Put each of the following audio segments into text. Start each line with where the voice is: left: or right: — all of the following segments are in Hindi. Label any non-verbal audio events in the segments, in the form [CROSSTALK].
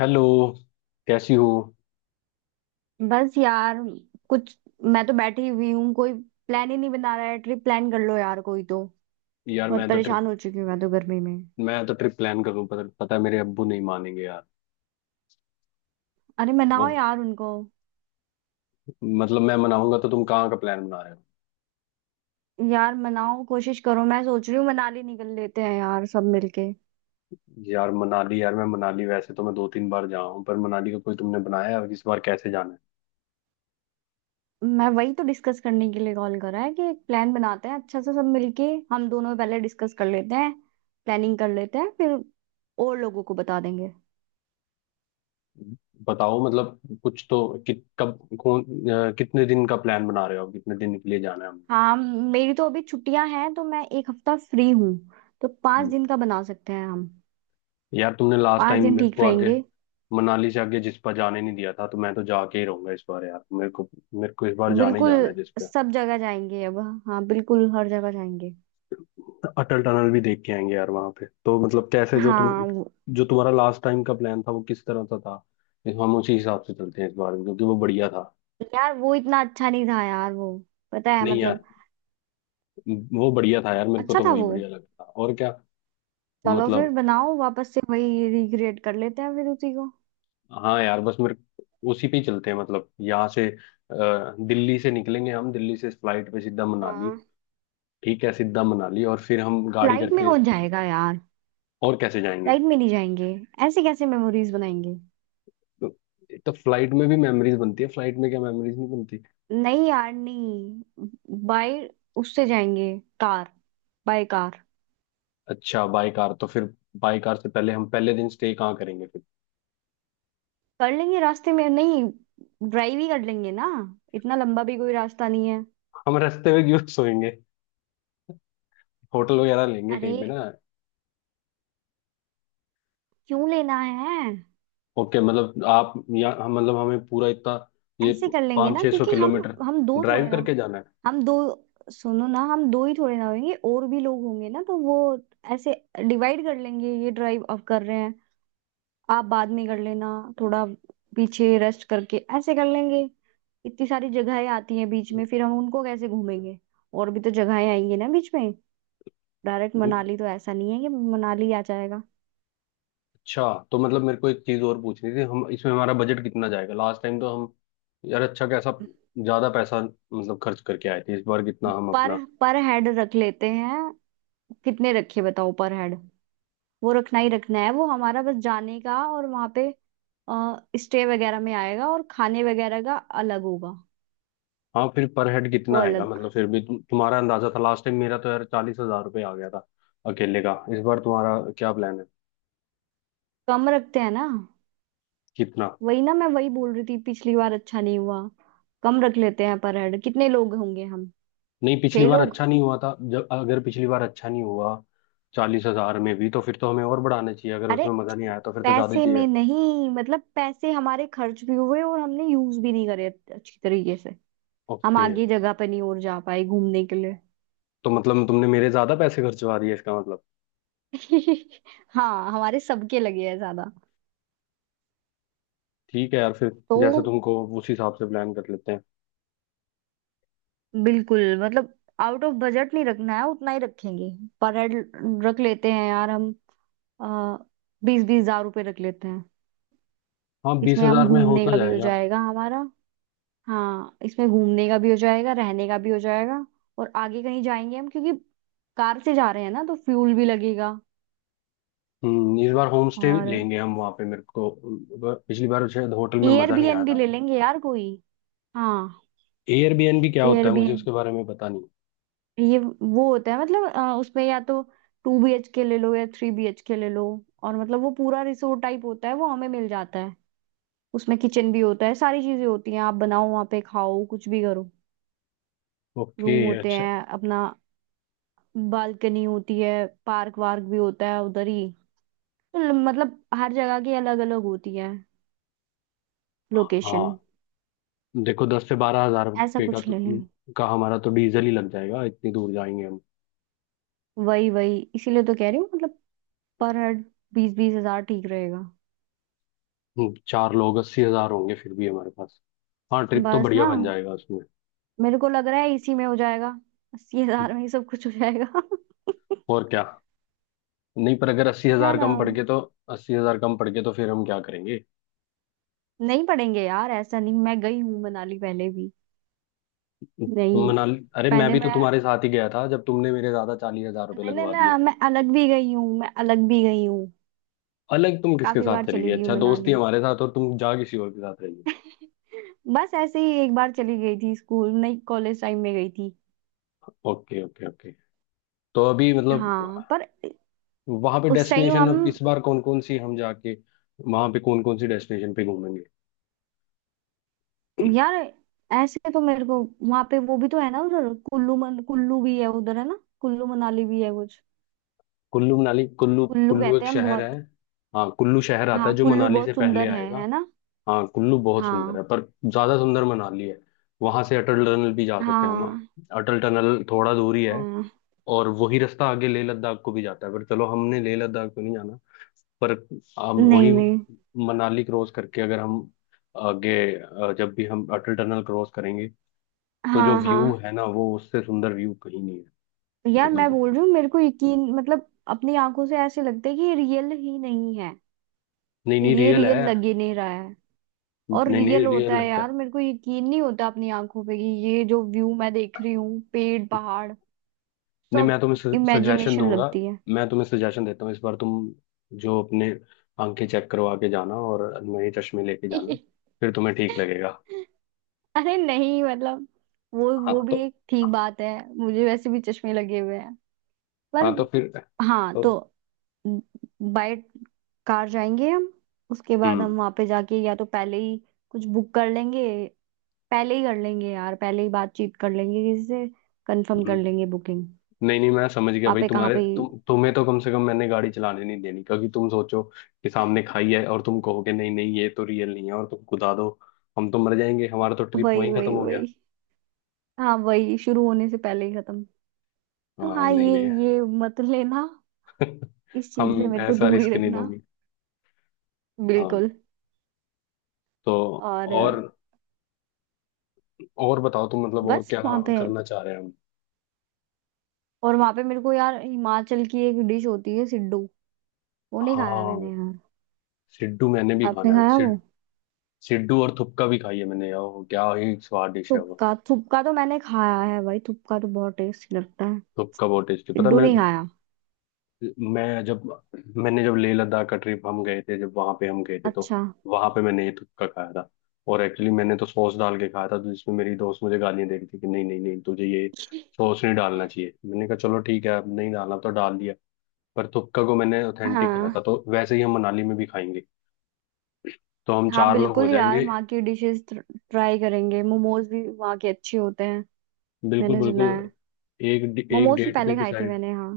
left: हेलो। कैसी हो।
right: बस यार। कुछ मैं तो बैठी हुई हूँ, कोई प्लान ही नहीं बना रहा है। ट्रिप प्लान कर लो यार कोई तो।
left: यार
right: बहुत परेशान हो चुकी हूँ मैं तो गर्मी में।
left: मैं तो ट्रिप प्लान कर रहा हूँ। पता है मेरे अब्बू नहीं मानेंगे यार।
right: अरे
left: वो
right: मनाओ यार उनको।
left: मतलब मैं मनाऊंगा तो तुम कहाँ का प्लान बना रहे हो।
right: यार मनाओ, कोशिश करो। मैं सोच रही हूँ मनाली निकल लेते हैं यार सब मिलके।
left: यार मनाली। यार मैं मनाली, वैसे तो मैं दो तीन बार जा हूँ। पर मनाली का कोई तुमने बनाया है इस बार कैसे जाना
right: मैं वही तो डिस्कस करने के लिए कॉल करा है कि एक प्लान बनाते हैं अच्छा सा सब मिलके। हम दोनों पहले डिस्कस कर लेते हैं, प्लानिंग कर लेते हैं, फिर और लोगों को बता देंगे।
left: है। बताओ मतलब कुछ तो कब कौन, कितने दिन का प्लान बना रहे हो, कितने दिन के लिए जाना है हमने।
right: हाँ, मेरी तो अभी छुट्टियां हैं तो मैं एक हफ्ता फ्री हूँ। तो पाँच
left: हम्म,
right: दिन का बना सकते हैं हम।
left: यार तुमने लास्ट
right: पांच
left: टाइम
right: दिन
left: मेरे
right: ठीक
left: को आगे
right: रहेंगे।
left: मनाली से आगे जिस पर जाने नहीं दिया था, तो मैं तो जाके ही रहूंगा इस बार यार मेरे को। मेरे को इस बार जाने ही
right: बिल्कुल,
left: जाना है जिस पे।
right: सब जगह जाएंगे अब। हाँ बिल्कुल, हर जगह जाएंगे।
left: अटल टनल भी देख के आएंगे यार वहां पे, तो मतलब कैसे
right: हाँ।
left: जो तुम्हारा लास्ट टाइम का प्लान था वो किस तरह का था। हम उसी हिसाब से चलते हैं इस बार भी, क्योंकि वो बढ़िया था।
right: यार वो इतना अच्छा नहीं था यार वो। पता है
left: नहीं
right: मतलब।
left: यार, वो बढ़िया था यार। मेरे को
right: अच्छा
left: तो
right: था
left: वही
right: वो।
left: बढ़िया लगता, और क्या।
right: चलो फिर
left: मतलब।
right: बनाओ, वापस से वही रिक्रिएट कर लेते हैं फिर उसी को।
left: हाँ यार, बस मेरे उसी पे ही चलते हैं। मतलब दिल्ली से निकलेंगे हम, दिल्ली से फ्लाइट पे सीधा मनाली।
right: हाँ।
left: ठीक है, सीधा मनाली और फिर हम गाड़ी
right: फ्लाइट में
left: करके।
right: कौन जाएगा यार?
left: और कैसे जाएंगे।
right: फ्लाइट में नहीं जाएंगे। ऐसे कैसे मेमोरीज बनाएंगे?
left: तो, तो फ्लाइट में भी मेमोरीज बनती है, फ्लाइट में क्या मेमोरीज नहीं।
right: नहीं यार नहीं। बाय। उससे जाएंगे। कार। By car.
left: अच्छा बाई कार। तो फिर बाई कार से पहले हम पहले दिन स्टे कहाँ करेंगे फिर।
right: कर लेंगे रास्ते में, नहीं, ड्राइव ही कर लेंगे ना। इतना लंबा भी कोई रास्ता नहीं है।
left: हम रास्ते में क्यों सोएंगे। होटल वगैरह लेंगे
right: अरे,
left: कहीं पे ना।
right: क्यों लेना है?
left: ओके मतलब आप या हम, मतलब हमें पूरा इतना ये
right: ऐसे कर लेंगे
left: पाँच
right: ना
left: छः सौ
right: क्योंकि हम।
left: किलोमीटर
right: हम दो
left: ड्राइव
right: थोड़े ना।
left: करके जाना
right: हम दो। सुनो ना, हम दो ही थोड़े ना होंगे, और भी लोग होंगे ना तो वो ऐसे डिवाइड कर लेंगे ये ड्राइव। अब कर रहे हैं, आप बाद में कर लेना। थोड़ा पीछे रेस्ट करके ऐसे कर लेंगे। इतनी सारी जगहें आती हैं बीच में, फिर हम उनको कैसे घूमेंगे? और भी तो जगहें आएंगी ना बीच में। डायरेक्ट
left: है।
right: मनाली तो ऐसा नहीं है कि मनाली आ जाएगा।
left: अच्छा, तो मतलब मेरे को एक चीज़ और पूछनी थी, हम इसमें हमारा बजट कितना जाएगा। लास्ट टाइम तो हम, यार अच्छा कैसा ज़्यादा पैसा मतलब खर्च करके आए थे, इस बार कितना हम अपना।
right: पर पर हेड रख लेते हैं। कितने रखे बताओ पर हेड? वो रखना ही रखना है, वो हमारा बस जाने का, और वहां पे स्टे वगैरह में आएगा, और खाने वगैरह का अलग होगा।
left: हाँ फिर पर हेड
right: वो
left: कितना आएगा,
right: अलग।
left: मतलब फिर भी तुम्हारा अंदाजा था लास्ट टाइम। मेरा तो यार 40 हजार रुपये आ गया था अकेले का। इस बार तुम्हारा क्या प्लान है,
right: कम रखते हैं ना।
left: कितना।
right: वही ना, मैं वही बोल रही थी पिछली बार अच्छा नहीं हुआ। कम रख लेते हैं पर हेड, कितने लोग होंगे हम?
left: नहीं, पिछली
right: छह
left: बार
right: लोग।
left: अच्छा नहीं हुआ था जब, अगर पिछली बार अच्छा नहीं हुआ 40 हजार में भी, तो फिर तो हमें और बढ़ाना चाहिए। अगर
right: अरे
left: उसमें मजा नहीं आया तो फिर तो ज्यादा
right: पैसे
left: चाहिए।
right: में नहीं, मतलब पैसे हमारे खर्च भी हुए और हमने यूज भी नहीं करे अच्छी तरीके से। हम
left: ओके।
right: आगे जगह पे नहीं और जा पाए घूमने के लिए।
left: तो मतलब तुमने मेरे ज्यादा पैसे खर्चवा दिए इसका मतलब।
right: [LAUGHS] हाँ, हमारे सबके लगे हैं ज्यादा।
left: ठीक है यार, फिर जैसे
right: तो
left: तुमको, उस हिसाब से प्लान कर लेते हैं।
right: बिल्कुल मतलब आउट ऑफ बजट नहीं रखना है, उतना ही रखेंगे। पर हेड रख लेते हैं यार हम, आ, बीस बीस हजार रुपये रख लेते हैं।
left: हाँ, बीस
right: इसमें हम
left: हजार में हो
right: घूमने
left: तो
right: का भी हो
left: जाएगा।
right: जाएगा हमारा। हाँ, इसमें घूमने का भी हो जाएगा, रहने का भी हो जाएगा, और आगे कहीं जाएंगे हम, क्योंकि कार से जा रहे हैं ना तो फ्यूल भी लगेगा।
left: इस बार होम स्टे
right: और
left: लेंगे हम वहाँ पे मेरे को। पिछली बार शायद होटल में मजा नहीं आया
right: एयरबीएनबी
left: था।
right: ले लेंगे यार कोई। हाँ।
left: एयरबीएनबी क्या होता है, मुझे
right: एयरबीएनबी
left: उसके बारे में पता नहीं।
right: ये वो होता है मतलब, उसमें या तो टू बी एच के ले लो या थ्री बी एच के ले लो, और मतलब वो पूरा रिसोर्ट टाइप होता है, वो हमें मिल जाता है। उसमें किचन भी होता है, सारी चीजें होती हैं, आप बनाओ वहाँ पे खाओ कुछ भी करो।
left: ओके
right: रूम होते
left: अच्छा।
right: हैं अपना, बालकनी होती है, पार्क वार्क भी होता है उधर ही। तो मतलब हर जगह की अलग अलग होती है लोकेशन।
left: हाँ। देखो दस से बारह हजार
right: ऐसा
left: रुपये का
right: कुछ
left: तो
right: ले लें।
left: का हमारा तो डीजल ही लग जाएगा, इतनी दूर जाएंगे हम।
right: वही वही, इसीलिए तो कह रही हूँ मतलब। पर हेड बीस बीस हजार ठीक रहेगा।
left: चार लोग 80 हजार होंगे फिर भी हमारे पास। हाँ ट्रिप तो
right: बस
left: बढ़िया
right: ना,
left: बन जाएगा उसमें।
right: मेरे को लग रहा है इसी में हो जाएगा। 80,000 में ही सब कुछ हो जाएगा। [LAUGHS]
left: और क्या। नहीं पर अगर अस्सी
right: है
left: हजार
right: ना।
left: कम पड़ के तो फिर हम क्या करेंगे।
right: नहीं पढ़ेंगे यार ऐसा नहीं, मैं गई हूँ मनाली पहले भी।
left: तुम
right: नहीं
left: मनाली अरे मैं
right: पहले
left: भी तो
right: मैं,
left: तुम्हारे साथ ही गया था जब तुमने मेरे ज्यादा 40 हजार रुपये
right: नहीं नहीं
left: लगवा
right: ना,
left: दिए।
right: मैं अलग भी गई हूँ, मैं अलग भी गई हूँ।
left: अलग तुम किसके
right: काफी
left: साथ
right: बार
left: चली गई,
right: चली गई हूँ
left: अच्छा दोस्त ही
right: मनाली।
left: हमारे साथ और तुम जा किसी और के साथ रही।
right: बस ऐसे ही एक बार चली गई थी, स्कूल नहीं कॉलेज टाइम में गई थी।
left: हो, ओके ओके ओके। तो अभी मतलब
right: हाँ पर
left: वहां पे
right: उस टाइम
left: डेस्टिनेशन,
right: हम।
left: अब इस बार कौन कौन सी हम जाके, वहां पे कौन कौन सी डेस्टिनेशन पे घूमेंगे।
right: यार ऐसे तो मेरे को वहां पे वो भी तो है ना उधर, कुल्लू मन कुल्लू भी है उधर, है ना, कुल्लू मनाली भी है कुछ।
left: कुल्लू मनाली, कुल्लू
right: कुल्लू
left: कुल्लू
right: कहते
left: एक
right: हैं
left: शहर
right: बहुत।
left: है। हाँ कुल्लू शहर आता है
right: हाँ
left: जो
right: कुल्लू
left: मनाली से
right: बहुत
left: पहले
right: सुंदर
left: आएगा।
right: है ना।
left: हाँ कुल्लू बहुत सुंदर
right: हाँ।
left: है पर ज्यादा सुंदर मनाली है। वहां से अटल टनल भी जा सकते हैं हम।
right: हाँ।
left: अटल टनल थोड़ा दूर ही है।
right: हाँ।
left: और वही रास्ता आगे लेह लद्दाख को भी जाता है, पर चलो हमने लेह लद्दाख को नहीं जाना। पर हम
right: नहीं
left: वही
right: नहीं।
left: मनाली क्रॉस करके अगर हम आगे अ, जब भी हम अटल टनल क्रॉस करेंगे, तो जो
right: हाँ। हाँ।
left: व्यू है ना वो, उससे सुंदर व्यू कहीं नहीं है।
right: यार मैं
left: मतलब
right: बोल रही हूँ, मेरे को यकीन मतलब अपनी आंखों से ऐसे लगता है कि ये रियल ही नहीं है।
left: नहीं नहीं,
right: ये
left: रियल
right: रियल
left: है।
right: लग ही नहीं रहा है। और
left: नहीं
right: रियल
left: नहीं, रियल
right: होता है
left: लगता
right: यार,
left: है।
right: मेरे को यकीन नहीं होता अपनी आंखों पे कि ये जो व्यू मैं देख रही हूँ पेड़ पहाड़
left: नहीं,
right: सब,
left: सजेशन
right: इमेजिनेशन
left: दूंगा
right: लगती है।
left: मैं तुम्हें सजेशन देता हूँ, इस बार तुम जो अपने आंखें चेक करवा के जाना और नए चश्मे लेके जाना।
right: [LAUGHS]
left: फिर तुम्हें ठीक लगेगा।
right: अरे नहीं मतलब, वो
left: हाँ
right: वो भी
left: तो
right: एक ठीक बात है। मुझे वैसे भी चश्मे लगे हुए हैं पर।
left: हाँ तो फिर
right: हाँ
left: तो
right: तो। बाय कार जाएंगे हम। उसके बाद
left: हम्म
right: हम वहां पे जाके या तो पहले ही कुछ बुक कर लेंगे। पहले ही कर लेंगे यार, पहले ही बातचीत कर लेंगे किसी से, कंफर्म कर
left: हम्म।
right: लेंगे बुकिंग।
left: नहीं नहीं, मैं समझ गया
right: वहां
left: भाई।
right: पे कहाँ
left: तुम्हारे
right: पे।
left: तुम तुम्हें तो कम से कम मैंने गाड़ी चलाने नहीं देनी, क्योंकि तुम सोचो कि सामने खाई है और तुम कहोगे नहीं नहीं ये तो रियल नहीं है और तुम कुदा दो। हम तो मर जाएंगे, हमारा तो ट्रिप
right: वही
left: वहीं खत्म
right: वही
left: हो गया।
right: वही। हाँ वही, शुरू होने से पहले ही खत्म। तो
left: हाँ
right: हाँ,
left: नहीं
right: ये
left: नहीं।
right: ये मत लेना।
left: [LAUGHS]
right: इस चीज से
left: हम
right: मेरे को
left: ऐसा
right: दूर ही
left: रिस्क नहीं
right: रखना।
left: लोगे। हाँ
right: बिल्कुल।
left: तो,
right: और
left: और और बताओ तुम, मतलब और
right: बस
left: क्या
right: वहां पे,
left: करना चाह रहे हैं हम।
right: और वहां पे मेरे को यार हिमाचल की एक डिश होती है सिड्डू, वो नहीं खाया मैंने
left: हाँ
right: यार।
left: सिड्डू मैंने भी खाना
right: आपने
left: है।
right: खाया वो?
left: सिड्डू और थुपका भी खाई है मैंने यार, वो क्या ही स्वाद डिश है वो।
right: थुपका, थुपका तो मैंने खाया है भाई, थुपका तो बहुत टेस्टी लगता है।
left: थुपका बहुत टेस्टी, पता है
right: सिड्डू नहीं
left: मेरे,
right: खाया।
left: मैं जब मैंने जब लेह लद्दाख का ट्रिप हम गए थे, जब वहां पे हम गए थे, तो
right: अच्छा।
left: वहां पे मैंने ये तुक्का खाया था। और एक्चुअली मैंने तो सॉस डाल के खाया था, तो जिसमें मेरी दोस्त मुझे गालियां दे रही थी कि नहीं नहीं नहीं तुझे ये सॉस नहीं डालना चाहिए। मैंने कहा चलो ठीक है, अब नहीं डालना, तो डाल दिया। पर तुक्का को मैंने ऑथेंटिक खाया
right: हाँ
left: था, तो वैसे ही हम मनाली में भी खाएंगे। तो हम
right: हाँ
left: चार लोग हो
right: बिल्कुल यार,
left: जाएंगे।
right: वहाँ की डिशेस ट्राई करेंगे, मोमोज भी वहाँ के अच्छे होते हैं,
left: बिल्कुल
right: मैंने सुना
left: बिल्कुल।
right: है।
left: एक एक
right: मोमोज तो
left: डेट भी
right: पहले खाए थे
left: डिसाइड।
right: मैंने हाँ।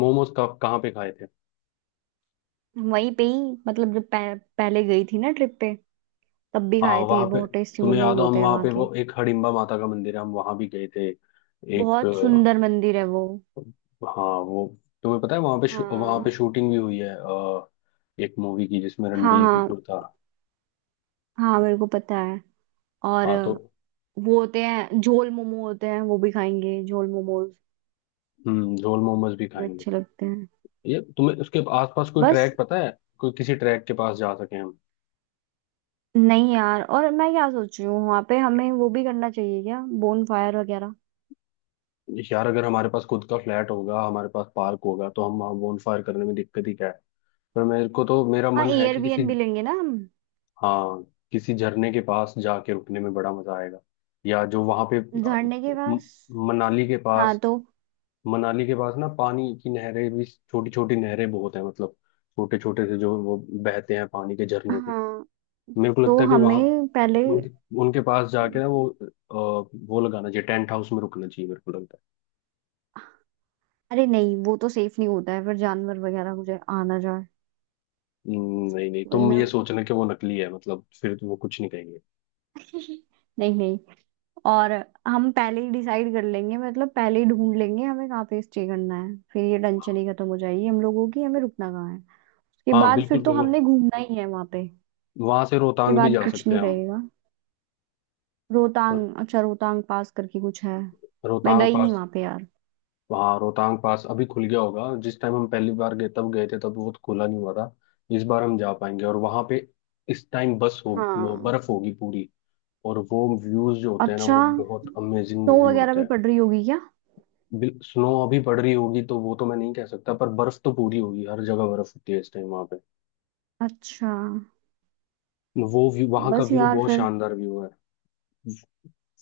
left: मोमोज कहाँ पे खाए थे।
right: वहीं पे ही, मतलब जब पहले गई थी ना ट्रिप पे, तब भी
left: हाँ
right: खाए थे।
left: वहां पे,
right: बहुत टेस्टी
left: तुम्हें
right: मोमोज
left: याद हो हम
right: होते हैं
left: वहां
right: वहाँ
left: पे
right: के।
left: वो एक हडिम्बा माता का मंदिर है, हम वहां भी गए थे। एक
right: बहुत
left: अ,
right: सुंदर मंदिर है वो।
left: हाँ वो, तुम्हें पता है वहां पे
right: हाँ
left: शूटिंग भी हुई है, एक मूवी की जिसमें
right: हाँ।
left: रणबीर
right: हाँ
left: कपूर था।
right: हाँ मेरे को पता है। और
left: हाँ तो
right: वो होते हैं झोल मोमो, होते हैं, वो भी खाएंगे झोल मोमोज।
left: झोल मोमोज भी
right: वो
left: खाएंगे।
right: अच्छे लगते हैं।
left: ये तुम्हें उसके आसपास कोई
right: बस
left: ट्रैक पता है, कोई किसी ट्रैक के पास जा सके हम।
right: नहीं यार, और मैं क्या सोच रही हूँ वहां पे हमें वो भी करना चाहिए क्या, बोन फायर वगैरह।
left: यार अगर हमारे पास खुद का फ्लैट होगा, हमारे पास पार्क होगा, तो हम वहाँ bonfire करने में दिक्कत ही क्या है। पर मेरे को तो मेरा
right: हाँ
left: मन है कि किसी,
right: एयरबीएनबी लेंगे ना हम।
left: हाँ, किसी झरने के पास जाके रुकने में बड़ा मजा आएगा। या जो वहां पे
right: झरने के
left: म-
right: पास।
left: मनाली के
right: हाँ
left: पास,
right: तो।
left: मनाली के पास ना पानी की नहरें भी, छोटी छोटी नहरें बहुत हैं, मतलब छोटे छोटे से जो वो बहते हैं पानी के झरने से।
right: हाँ
left: मेरे को
right: तो
left: लगता है कि वहां
right: हमें पहले,
left: उनके, उनके पास जाके ना वो लगाना चाहिए, टेंट हाउस में रुकना चाहिए मेरे को लगता है।
right: अरे नहीं वो तो सेफ नहीं होता है, फिर जानवर वगैरह मुझे आना जाए।
left: नहीं नहीं
right: वही
left: तुम
right: ना।
left: ये
right: [LAUGHS]
left: सोचना कि वो नकली है, मतलब फिर तो वो कुछ नहीं कहेंगे।
right: नहीं नहीं। और हम पहले ही डिसाइड कर लेंगे, मतलब पहले ही ढूंढ लेंगे हमें कहाँ पे स्टे करना है, फिर ये टेंशन ही खत्म हो जाएगी हम लोगों की, हमें रुकना कहाँ है। उसके
left: हाँ
right: बाद फिर
left: बिल्कुल
right: तो हमने
left: बिल्कुल।
right: घूमना ही है वहां पे।
left: वहां से
right: ये
left: रोहतांग भी
right: बात।
left: जा
right: कुछ
left: सकते
right: नहीं
left: हैं हम।
right: रहेगा। रोहतांग, अच्छा रोहतांग पास करके कुछ है, मैं
left: रोहतांग
right: गई नहीं
left: पास।
right: वहां पे यार।
left: वहाँ रोहतांग पास अभी खुल गया होगा, जिस टाइम हम पहली बार गए तब गए थे तब वो तो खुला नहीं हुआ था। इस बार हम जा पाएंगे और वहाँ पे इस टाइम बस होगी, वो
right: हाँ।
left: बर्फ होगी पूरी। और वो व्यूज जो होते हैं ना,
right: अच्छा।
left: वो बहुत अमेजिंग
right: स्नो
left: व्यू
right: वगैरह
left: होते
right: भी
left: हैं।
right: पड़ रही होगी क्या?
left: स्नो अभी पड़ रही होगी तो वो तो मैं नहीं कह सकता, पर बर्फ तो पूरी होगी, हर जगह बर्फ होती है इस टाइम वहाँ पे।
right: अच्छा।
left: वो व्यू, वहाँ का
right: बस
left: व्यू
right: यार
left: बहुत
right: फिर।
left: शानदार व्यू है।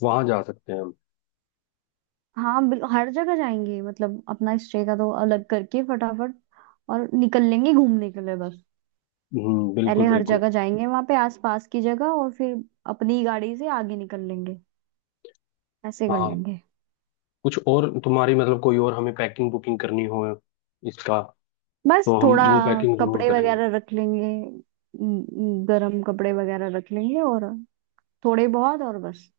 left: वहाँ जा सकते हैं हम।
right: हाँ हर जगह जाएंगे, मतलब अपना स्टे का तो अलग करके फटाफट और निकल लेंगे घूमने के लिए बस।
left: बिल्कुल
right: पहले हर
left: बिल्कुल।
right: जगह जाएंगे वहां पे आसपास की जगह, और फिर अपनी गाड़ी से आगे निकल लेंगे। ऐसे कर
left: हाँ
right: लेंगे।
left: कुछ और तुम्हारी, मतलब कोई और हमें पैकिंग बुकिंग करनी हो इसका,
right: बस
left: तो हम
right: थोड़ा
left: वो पैकिंग जरूर
right: कपड़े
left: करेंगे।
right: वगैरह रख लेंगे, गर्म कपड़े वगैरह रख लेंगे, और थोड़े बहुत और बस।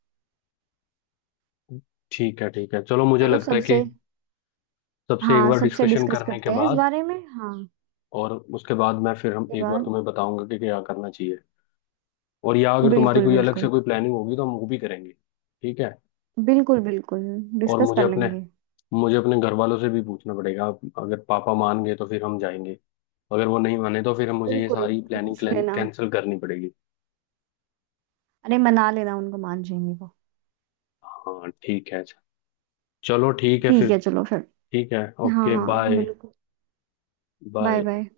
left: ठीक है चलो, मुझे
right: चलो
left: लगता है कि
right: सबसे।
left: सबसे एक
right: हाँ
left: बार
right: सबसे
left: डिस्कशन
right: डिस्कस
left: करने के
right: करते हैं इस
left: बाद,
right: बारे में हाँ।
left: और उसके बाद मैं फिर हम
right: ये
left: एक बार
right: बात।
left: तुम्हें बताऊंगा कि क्या करना चाहिए। और या अगर तुम्हारी
right: बिल्कुल
left: कोई अलग से
right: बिल्कुल।
left: कोई प्लानिंग होगी तो हम वो भी करेंगे। ठीक है।
right: बिल्कुल बिल्कुल
left: और
right: डिस्कस
left: मुझे
right: कर
left: अपने
right: लेंगे।
left: मुझे अपने घर वालों से भी पूछना पड़ेगा। अगर पापा मान गए तो फिर हम जाएंगे। अगर वो नहीं माने तो फिर हम, मुझे ये
right: बिल्कुल,
left: सारी
right: पूछ
left: प्लानिंग
right: लेना।
left: कैंसिल करनी पड़ेगी।
right: अरे मना लेना उनको, मान जाएंगे वो।
left: हाँ ठीक है अच्छा। चलो ठीक है
right: ठीक
left: फिर।
right: है चलो फिर।
left: ठीक है।
right: हाँ
left: ओके
right: हाँ
left: बाय।
right: बिल्कुल। Bye
left: bye.
right: बाय।